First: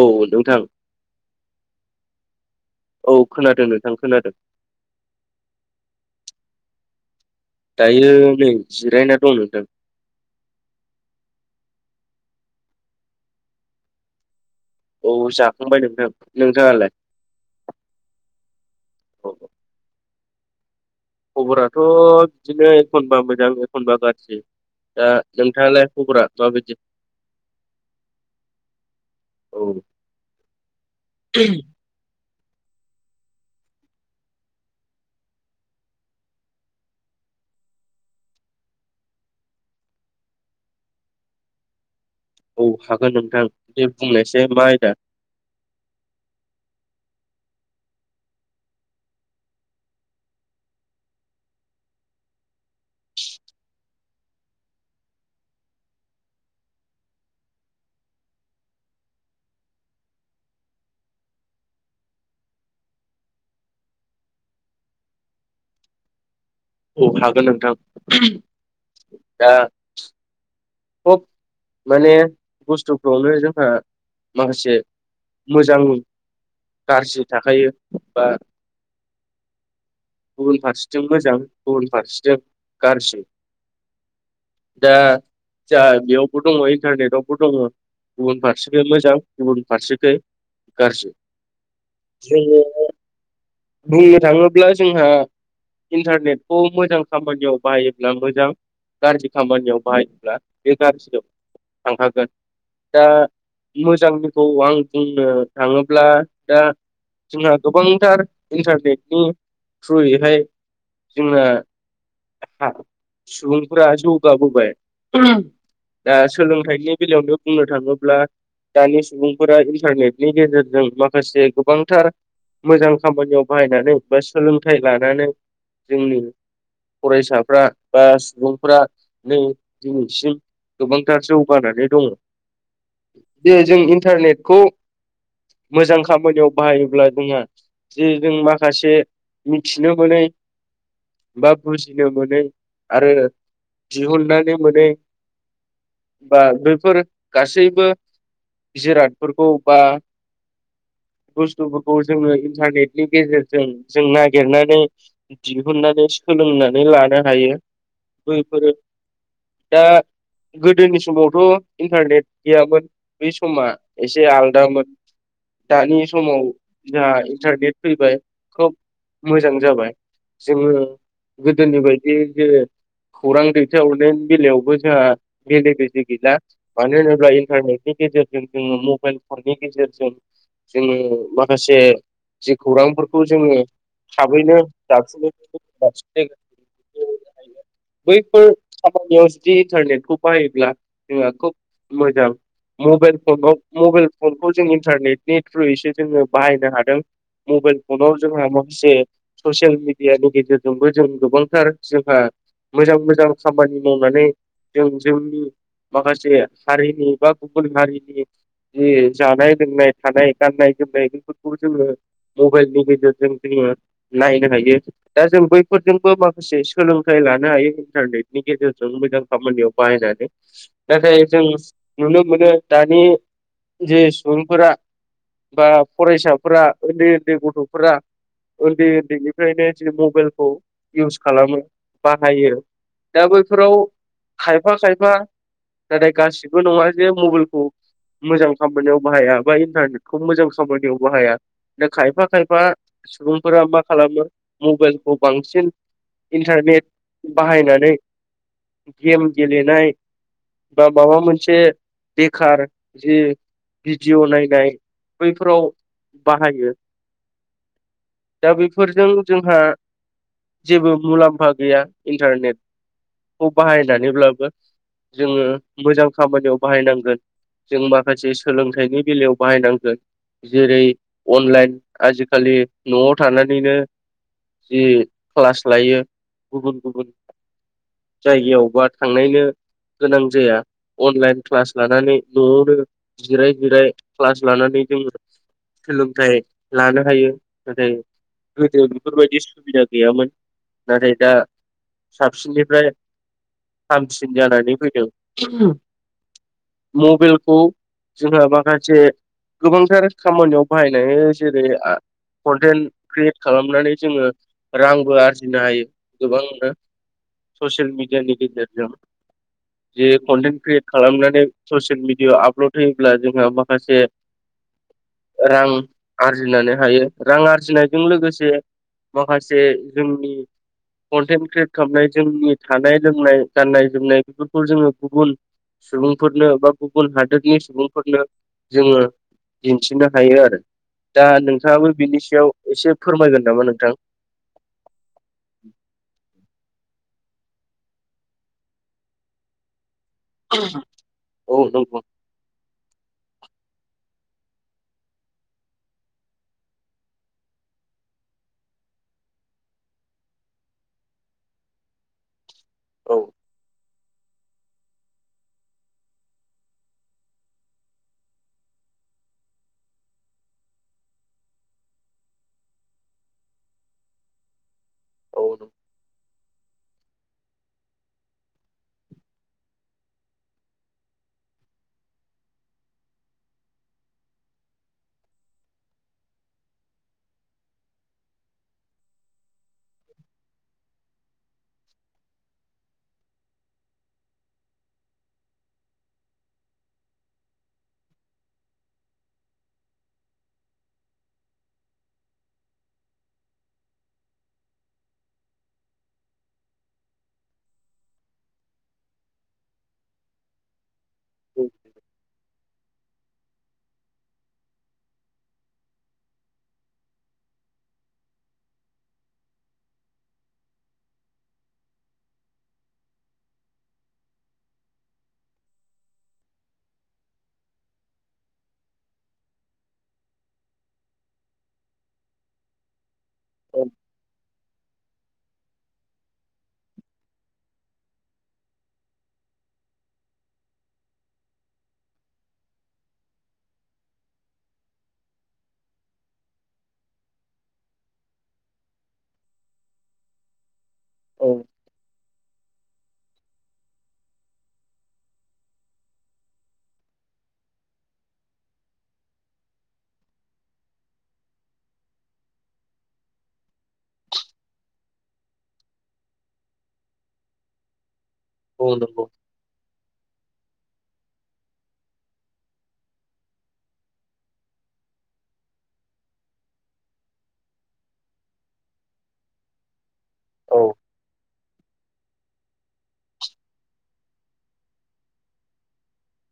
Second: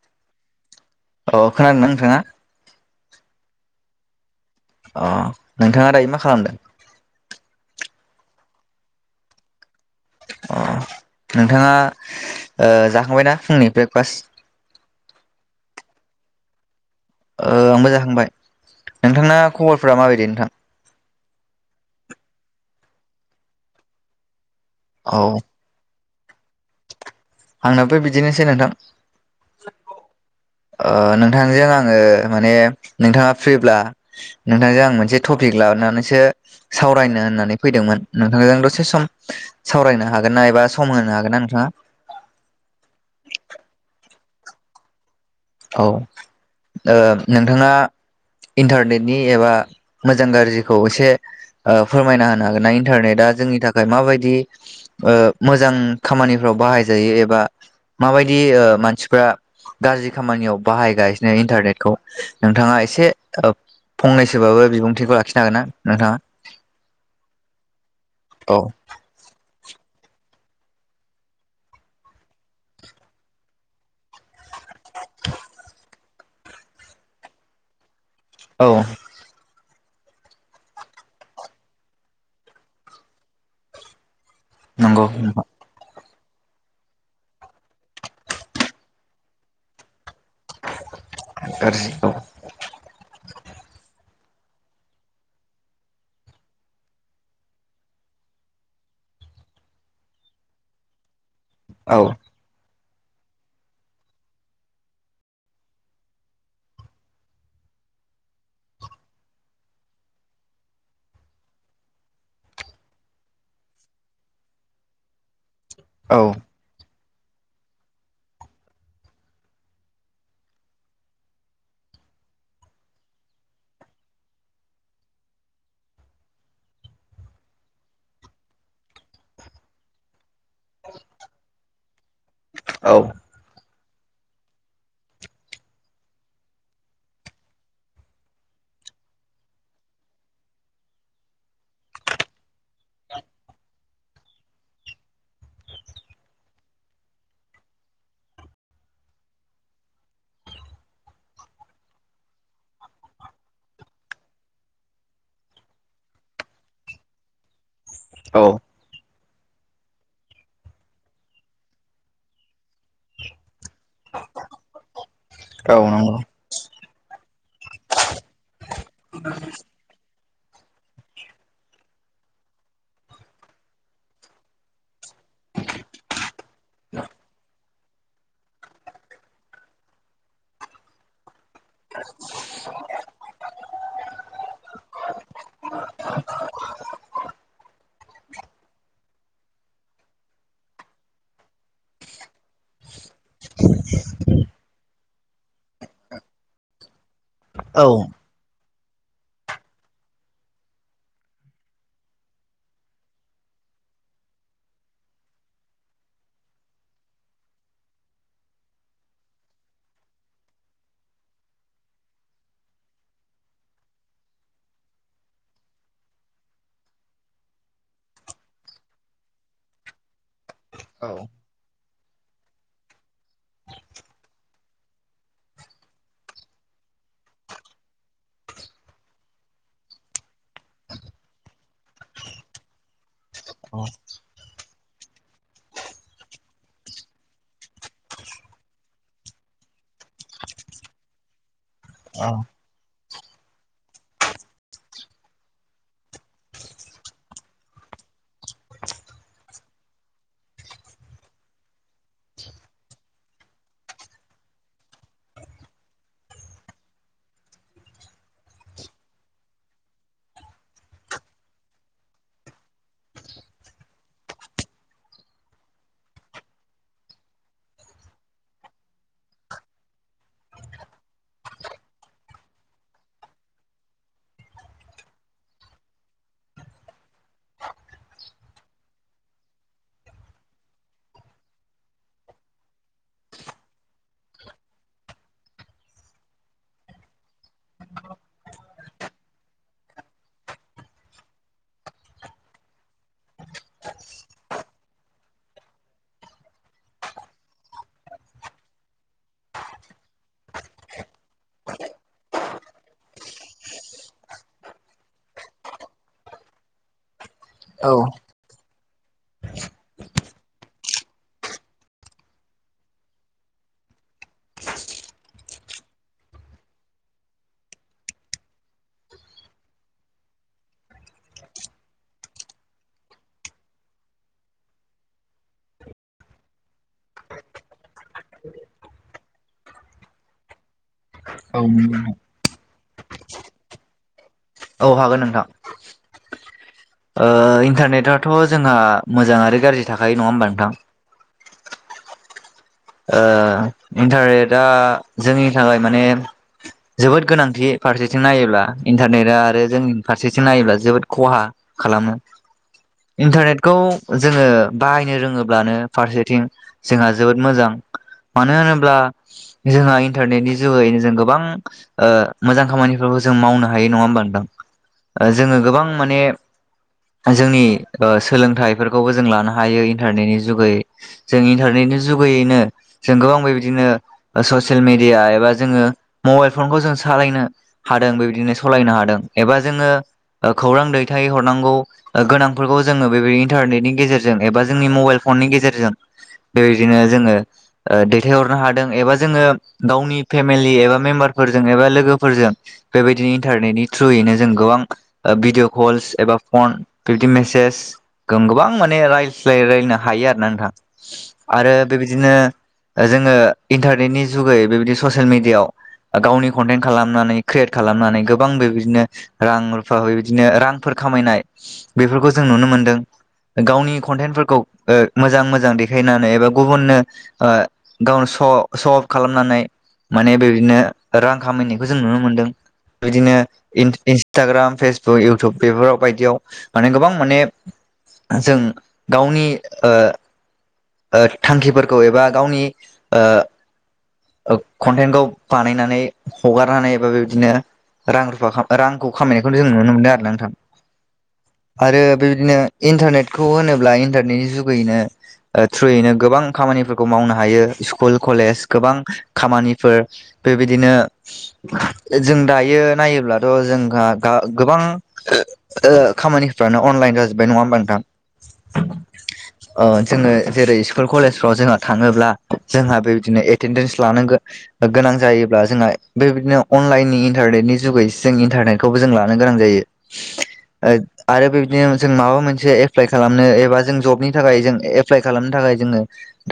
औ नोंथां अ खोनादोंना नोंथाङा औ खोनादों नोंथां खोनादों अ नोंथाङा दायो मा खालामदों दायो नै जिरायना दं नोंथां अ नोंथाङा जाखांबायना फुंनि ब्रेकफास्ट औ जाखांबाय नोंथां नोंथाङालाय आंबो जाखांबाय औ नोंथांना खबरफोरा माबायदि नोंथां खबराथ' बिदिनो एखनबा मोजां एखनबा गाज्रि दा औ नोंथाङालाय खुब्रा जाबदि आंनाबो बिदिनोसै नोंथां औ नोंथांजों आङो माने नोंथाङा फ्रिब्ला नोंथांजों आं मोनसे टपिक लाबोनानैसो सावरायनो होननानै फैदोंमोन नोंथांजों दसे सम सावरायनो हागोन ना एबा सम होनो हागोन ना नोंथाङा? औ हागोन नोंथां दे बुंनायसै मा आयदा। औ नोंथाङा। इन्टारनेटनि एबा मोजां गाज्रिखौ एसे फोरमायना होनो हागोन ना इन्टारनेटआ जोंनि थाखाय माबायदि मोजां खामानिफ्राव बाहाय जायो एबा माबायदि ओ मानसिफ्रा गाज्रि खामानियाव बाहायगासिनो इन्टारनेटखौ नोंथाङा एसे ओ फंनैसोबाबो बिबुंथिखौ लाखिनो हागोन ना नोंथाङा? औ हागोन नोंथां दा खब माने बुस्थुफ्रावनो जोंहा माखासे मोजां गाज्रि थाखायो। बा औ। गुबुन फारसेथिं मोजां गुबुन फारसेथि गाज्रि। दा नंगौ नोंथां। जा बेयावबो दङ' इन्टारनेटआवबो दङ' गुबुन फारसेखै मोजां गुबुन फारसेखै गाज्रि गाज्रि औ जोङो बुंनो थाङोब्ला जोंहा इन्टारनेटखौ मोजां खामानियाव बाहायोब्ला मोजां गाज्रि खामानियाव बाहायोब्ला बे गाज्रियाव औ थांखागोन। दा मोजांनिखौ आं बुंनो थाङोब्ला दा जोंना गोबांथार इन्टारनेटनि थ्रुयैहाय जोंना [unintelligible] सुबुंफोरा जौगाबोबाय दा औ सोलोंथाइनि बेलायावनो बुंनो थाङोब्ला दानि सुबुंफोरा इन्टारनेटनि गेजेरजों माखासे गोबांथार मोजां खामानियाव बाहायनानै बा सोलोंथाइ लानानै जोंनि फरायसाफ्रा बा सुबुंफ्रा नै दिनैसिम गोबांथार जौगानानै दङ' औ जे जों इन्टारनेटखौ मोजां खामानियाव बाहायोब्ला जोंहा जे जों माखासे मिथिनो मोनै बा बुजिनो मोनै आरो दिहुननानै मोनै बा बेफोर गासैबो जिरादफोरखौ बा बुस्थुफोरखौ जोङो इन्टारनेटनि गेजेरजों जों नागिरनानै दिहुननानै सोलोंनानै लानो हायो। बैफोरो दा गोदोनि समावथ' इन्टारनेट गैयामोन। बे समा एसे आलदामोन औ दानि नंगौ समाव जोंहा इन्टारनेट फैबाय खोब मोजां जाबाय ‌ जोङो गोदोनि बायदि जे खौरां दैथायहरनायनि बेलायावबो जोंहा बेले बेजे गैला मानो होनोब्ला इन्टारनेट नि गेजेरजों जोङो मबाइल फननि गेजेरजों जोङो माखासे जि खौरांफोरखौ जोङो थाबैनो दाबसेनिफ्राय गुबुन दाबसे जायगायाव [unintelligible] बैफोर खामानियाव जुदि इन्टारनेटखौ बाहायोब्ला जोंहा खोब मोजां मबाइल फनाव मबाइल फनखौ जों इन्टारनेटनि थ्रुयैसो जोङो बाहायनो हादों। मबाइल औ फनाव जोंहा जे ससियेल मिडियानि गेजेरजोंबो जों गोबांथार जोंहा मोजां मोजां खामानि मावनानै जों जोंनि माखासे हारिनि बा गुबुन हारिनि जि जानाय लोंनाय थानाय गाननाय जोमनाय बेफोरखौबो जोङो मबाइलनि गेजेरजों जोङो नायनो हायो दा जों बैफोरजोंबो माखासे सोलों थाय लानो हायो इन्टारनेटनि गेजेरजों मोजां खामानियाव बाहायनानै औ नाथाय जों नुनो मोनो दानि जे सुबुंफोरा बा फरायसाफोरा उन्दै उन्दै गथ'फोरा उन्दै उन्दैनिफ्रायनो ज मबाइलखौ इउस खालामो बाहायो दा बैफोराव खायफा खायफा नाथाय गासिबो नङा जे मबाइलखौ मोजां खामानियाव बाहाया बा इन्टारनेटखौ मोजां खामानियाव बाहाया दा खायफा औ खायफा सुबुंफोरा मा खालामो मबाइलखौ बांसिन इन्टारनेट बाहायनानै गेम गेलेनाय बा माबा मोनसे बेखार जि भिडिय' नायनाय बैफोराव बाहायो दा बेफोरजों जोंहा जेबो मुलाम्फा गैया इन्टारनेटखौ बाहायनानैब्लाबो जोङो मोजां खामानियाव बाहायनांगोन जों माखासे सोलोंथाइनि बेलायाव बाहायनांगोन जेरै अनलाइन आजिखालि न'आव थानानैनो जि क्लास लायो गुबुन गुबुन जायगायाव बा थांनायनो गोनां जाया अनलाइन क्लास लानानै न'आवनो जिराय जिराय क्लास लानानै जोंङो सोलोंथायाइ लानो हायो नाथाय गोदो बेफोरबायदि सुबिदा गैयामोन नाथाय दा साबसिननिफ्राय हामसिन जानानै फैदों मबाइलखौ जोंहा माखासे गोबांथार खामानियाव बाहायनाय जेरै कन्टेन्ट क्रियेट खालामनानै जोङो रांबो आरजिनो हायो गोबांनो औ ससियेल मिडिया नि गेजेर जों [inaudible] जे कन्टेन्ट क्रियेट खालामनानै ससियेल मिडियाआव आपलड होयोब्ला जोंहा माखासे [inaudible] रां आरजिनानै हायो रां आरजिनायजों लोगोसे माखासे जोंनि कन्टेन्ट क्रियेट खालामनाय जोंनि थानाय लोंनाय गाननाय जोमनाय बेफोरखौ जोङो गुबुन सुबुंफोरनो बा गुबुन हादोरनि सुबुंफोरनो जोङो दिन्थिनो हायो आरो दा नोंथाङाबो बिनि सायाव एसे फोरमायगोन नामा नोंथां औ हागोन नोंथां। ओ इन्टारनेटथ' जोंहा मोजां आरो गाज्रि थाखायो नङा होमबा नोंथां। औ नंगौ। ओ इन्टारनेटआ जोंनि थाखाय माने जोबोद गोनांथि फारसेथिं नायोब्ला इन्टारनेटआ आरो जोंनि फारसेथिं नायोब्ला जोबोद खहा खालामो। औ इन्टारनेटखौ जोङो बाहायनो रोङोब्लानो फारसेथिं जोंहा जोबोद मोजां मानो होनोब्ला जोंहा इन्टारनेटनि जुगैनो जों गोबां ओ मोजां खामा निखौ जों मावनो हायो नङा होमबा नोंथां औ जोङो नंगौ गोबां माने जोंनि ओ सोलोंथाइफोरखौबो जों लानो हायो इन्टारनेटनि जुगै जों इन्टारनेटनि जु बैयैनो जों गोबां बेबायदिनो ससियेल मिडिया एबा जोङो मबाइल फनखौ जों सालायनो हादों बेबायदिनो सलायनो हादों एबा जोङो ओ खौरां दैथाय हरनांगौ गोनांफोरखौ जोङो बेबायदि इन्टारनेटनि गेजेरजों एबा जोंनि मबाइल फननि गेजेरजों बेबायदिनो जोङो ओ दैथायहरनो हादों एबा जोङो गावनि फेमिलि एबा मेम्बारफोरजों एबा लोगोफोरजों बेबायदिनो इन्टारनेटनि थ्रुयैनो जों गोबां ओ भिडिअ कल्स एबा फन बिब्दि मेसेज जों गोबां माने रायज्लायलायनो हायो आरोना नोंथां आरो बेबायदिनो जोङो इन्टारनेटनि जुगै बेबायदि ससियेल मिडियायाव गावनि कन्टेन्ट खालामनानै क्रियेट खालामनानै गोबां बे बिदिनो रां रुफा बिदिनो रांफोरखौ खामायनाय बेफोरखौ जों नुनो मोनदों। गावनि कनटेन्फोरखौ ओ मोजां मोजां देखायनानै एबा गुबुननो ओ गावनो स' स' अफ खालामनानै माने बेबायदिनो रां खामायनायखौ जों नुनो मोनदों। बिदिनो औ इन इन्सटाग्राम फेस बुक, इउटुब बेफोराव बायदियाव माने गोबां माने जों गावनि ओ ओ थांखिफोरखौ एबा गावनि ओ ओ कनटेन्टखौ बानायनानै हगारनानै एबा बेबादिनो रां रुफा रांखौ खामायनायखौनो जों नुनो मोनदों आरो ना नोंथां औ आरो बेबायदिनो इन्टारनेटखौ होनोब्ला इन्टारनेटनि जुगैैनो ओ थ्रुयैनो गोबां खामानिफोर खौ मावनो हायो स्कुल, कलेज गोबां खामानिफोर बेबायदिनो जों दायो नायोब्लाथ' जोंहा दा गोबां ओ खामानिफ्रानो अन लाइन जाजोबबाय नङा होनबा नोंथां औ नंगौ ओ जोङो जेरै स्कुल, कलेजफ्राव जोंहा थाङोब्ला जोंहा बेबायदिनो एटेनडेन्स लानो गो गोनां जायोब्ला जोंहा बेबायदिनो अन लाइनि इटारनेटनि जुगै जों इन्टारनेटखौबो जों लानो गोनां जायो औ आ आरो बे दिनो जों माबा मोनसे एप्लाइ खालामनो एबा जों जबनि थाखाय जों एप्लाइ खालामनो थाखाय जोङो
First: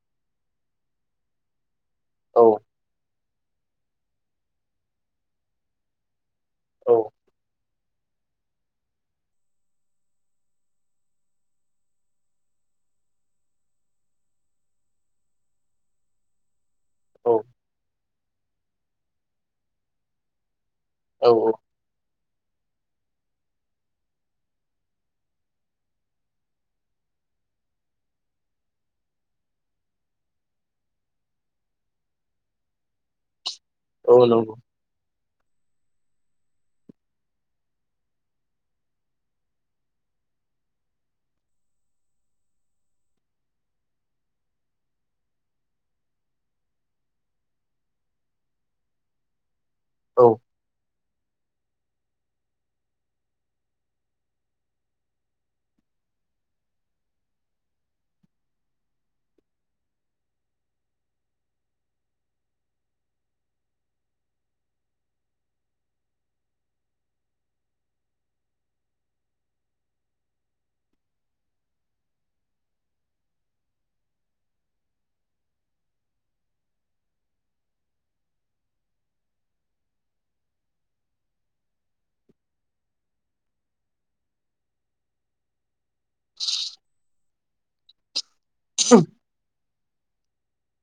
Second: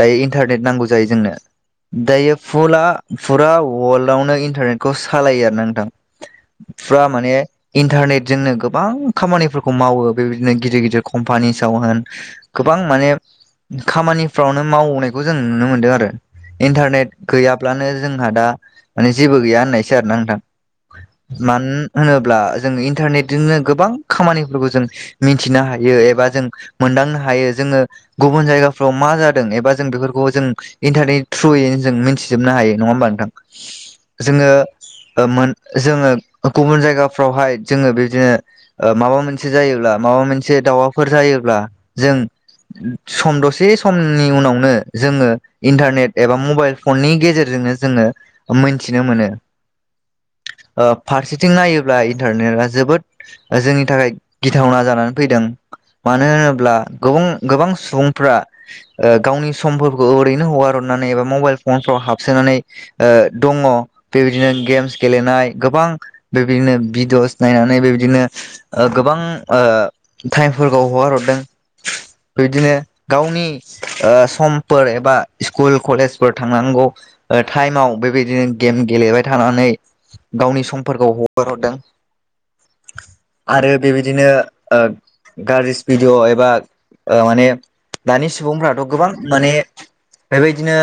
दायो इन्टारनेट नांगौ जायो जोंनो दायो औ फुला फुराव अवार्ल्डआवनो इन्टारनेटखौ सालायो आरो ना नोंथां फुरा माने इन्टारनेट जोंनो गोबां खामानिफोरखौ मावो बेबायदिनो गिदिर-गिदिर कम्पानिसाव होन गो बां माने खामानिफ्रावनो मावनायखौ जों नुनो मोनदों आरो इन्टारनेट औ गैयाब्लानो जोंहा दा माने जेबो गैया होननायसो आरोना नोंथां औ औ मानो होनो ब्ला जों इन्टारनेटजोंनो गोबां खामानिफोरखौ जों मिथिनो हायो एबा जों मोनदांनो हा यो जोङो गुबुन जायगाफ्राव मा जा दों एबा जों बेफोरखौ जों इन्टारनेट ट्रुयैनो जों मिथिजोबनो हायो नङा होमबा नोंथां। औ जोङो नंगौ ओ मोन जोङो गुबुन जायगाफ्रावहाय जोङो बिदिनो ओ माबा मोनसे जायोब्ला माबा मोनसे माबाफोर जायोब्ला जों सम दसे सम नि उनावनो जोङो इन्टारनेट एबा मबाइल फननि गेजेरजोंनो जोङो मोनथिनो मोनो औ। ओ फारसेथिं नायोब्ला इन्टारनेटआ जोबोद जोंनि थाखाय गिथावना जानानै फैदों मानो होनोब्ला गोबां गोबां सुबुंफ्रा ओ गावनि समफोरखौ ओरैनो हगारहरनानै एबा मबाइल फनफ्राव हाबसोनानै ओ दङ बेबायदिनो गेम्स गेलेनाय गोबां बेबायदिनो भिडिअस नायनानै बेबायदिनो ओ गोबां ओ टाइमफोरखौ हगार हरदों बिदिनो गावनि ओ समफोर एबा स्कुल कलेजफोर थांनांगौ ओ टाइमाव बेबायदिनो गेम गेलेबाय थानानै गावनि समफोरखौ हगार हरदों। आरो बेबायदिनो ओ गाज्रिस भिडिअ' एबा ओ माने दानि सुबुंफ्राथ' गोबां माने बेबायदिनो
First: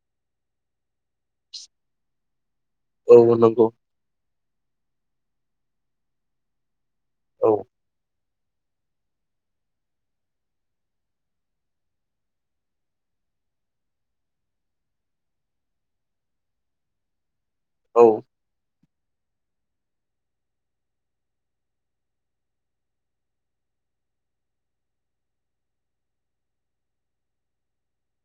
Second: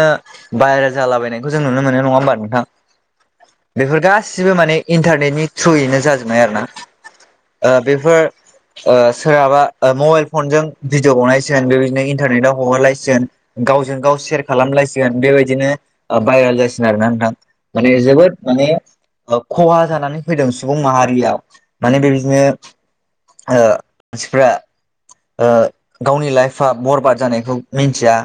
बायेरेल जालाबायनायखौ जों नुनो मोनो नङा होमबा नोंथां? औ नंगौ बेफोर गासिबो माने इन्टारनेटनि थ्रुयैनो जाजोबबाय आरोना? औ ओ बेफोर ओ सोरहाबा ओ मबाइल फनजों भिडिअ बनायसिगोन बेबायदिनो इन्टारनेटव हगारलायसिगोन गावजों गाव सेयार खालामलायसिगोन बेबायदिनो ओ भाइरेल जासिगोन आरोना नोंथां माने औ जोबोद माने ओ खहा जानानै फैदों सुबुं माहारियाव माने बेबायदिनो ओ मानसिफ्रा ओ गावनि लाइफआ बरबाद जानाय खौ मिथिया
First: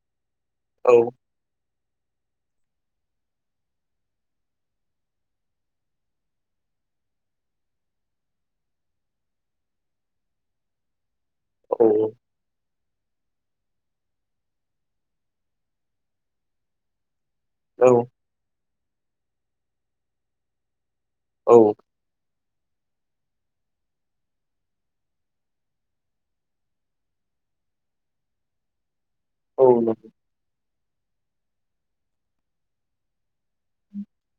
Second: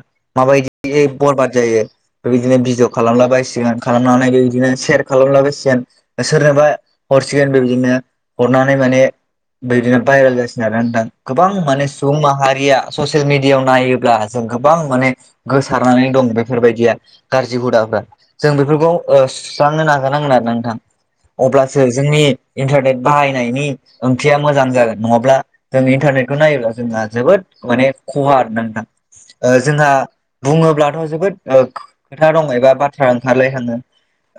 औ माबायदि बरबाद जायो बिदिनो भिडिअ खालामला बायसिगोन खालामनानै बिदिनो सेयार खालामला बायसिगोन सोरनोबा हरसिगोन बेबायदिनो हरनानै माने बिदिनो भाइरेल जासिगोन आरोना नोंथां। गोबां औ माने सुबुं माहारिया ससियेल मिडियायाव नायो ब्ला जों गोबां माने गोसारनानै दं बेफोरबायदिया गाज्रि हुदाफ्रा औ जों बेफोरखौ ओ सुस्रांनो नाजानांगोन आरो ना नोंथां? औ अब्लासो जोंनि इन्टारनेट बाहायनायनि ओंथिया मोजां जागोन नङाब्ला जों इन्टारनेटखौ नायोब्ला जोंहा जोबोद माने खहा आरो ना नोंथां ओ औ जोंहा नंगौ बुङोब्ला थ जोबोद ओ खोथा दङ एबा बाथ्रा ओंखारलाय होनो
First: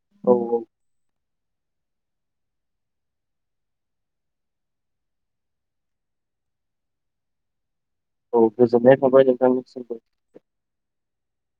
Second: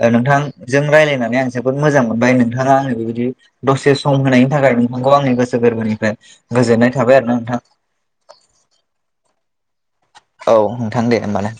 ओ औ औ नोंथांजों रायलायनानै नै आं जोबोद मोजां मोनबाय नोंथाङा आनो बेबायदि दसे सम होनायनि थाखाय नोंथांगौ आंनि गोसो गोरबोनिफ्राय गोजोननाय थाबाय आरो ना नोंथां? औ गोजोननाय थाबाय नोंथांनिसिमबो। औ नोंथां दे होमबालाय।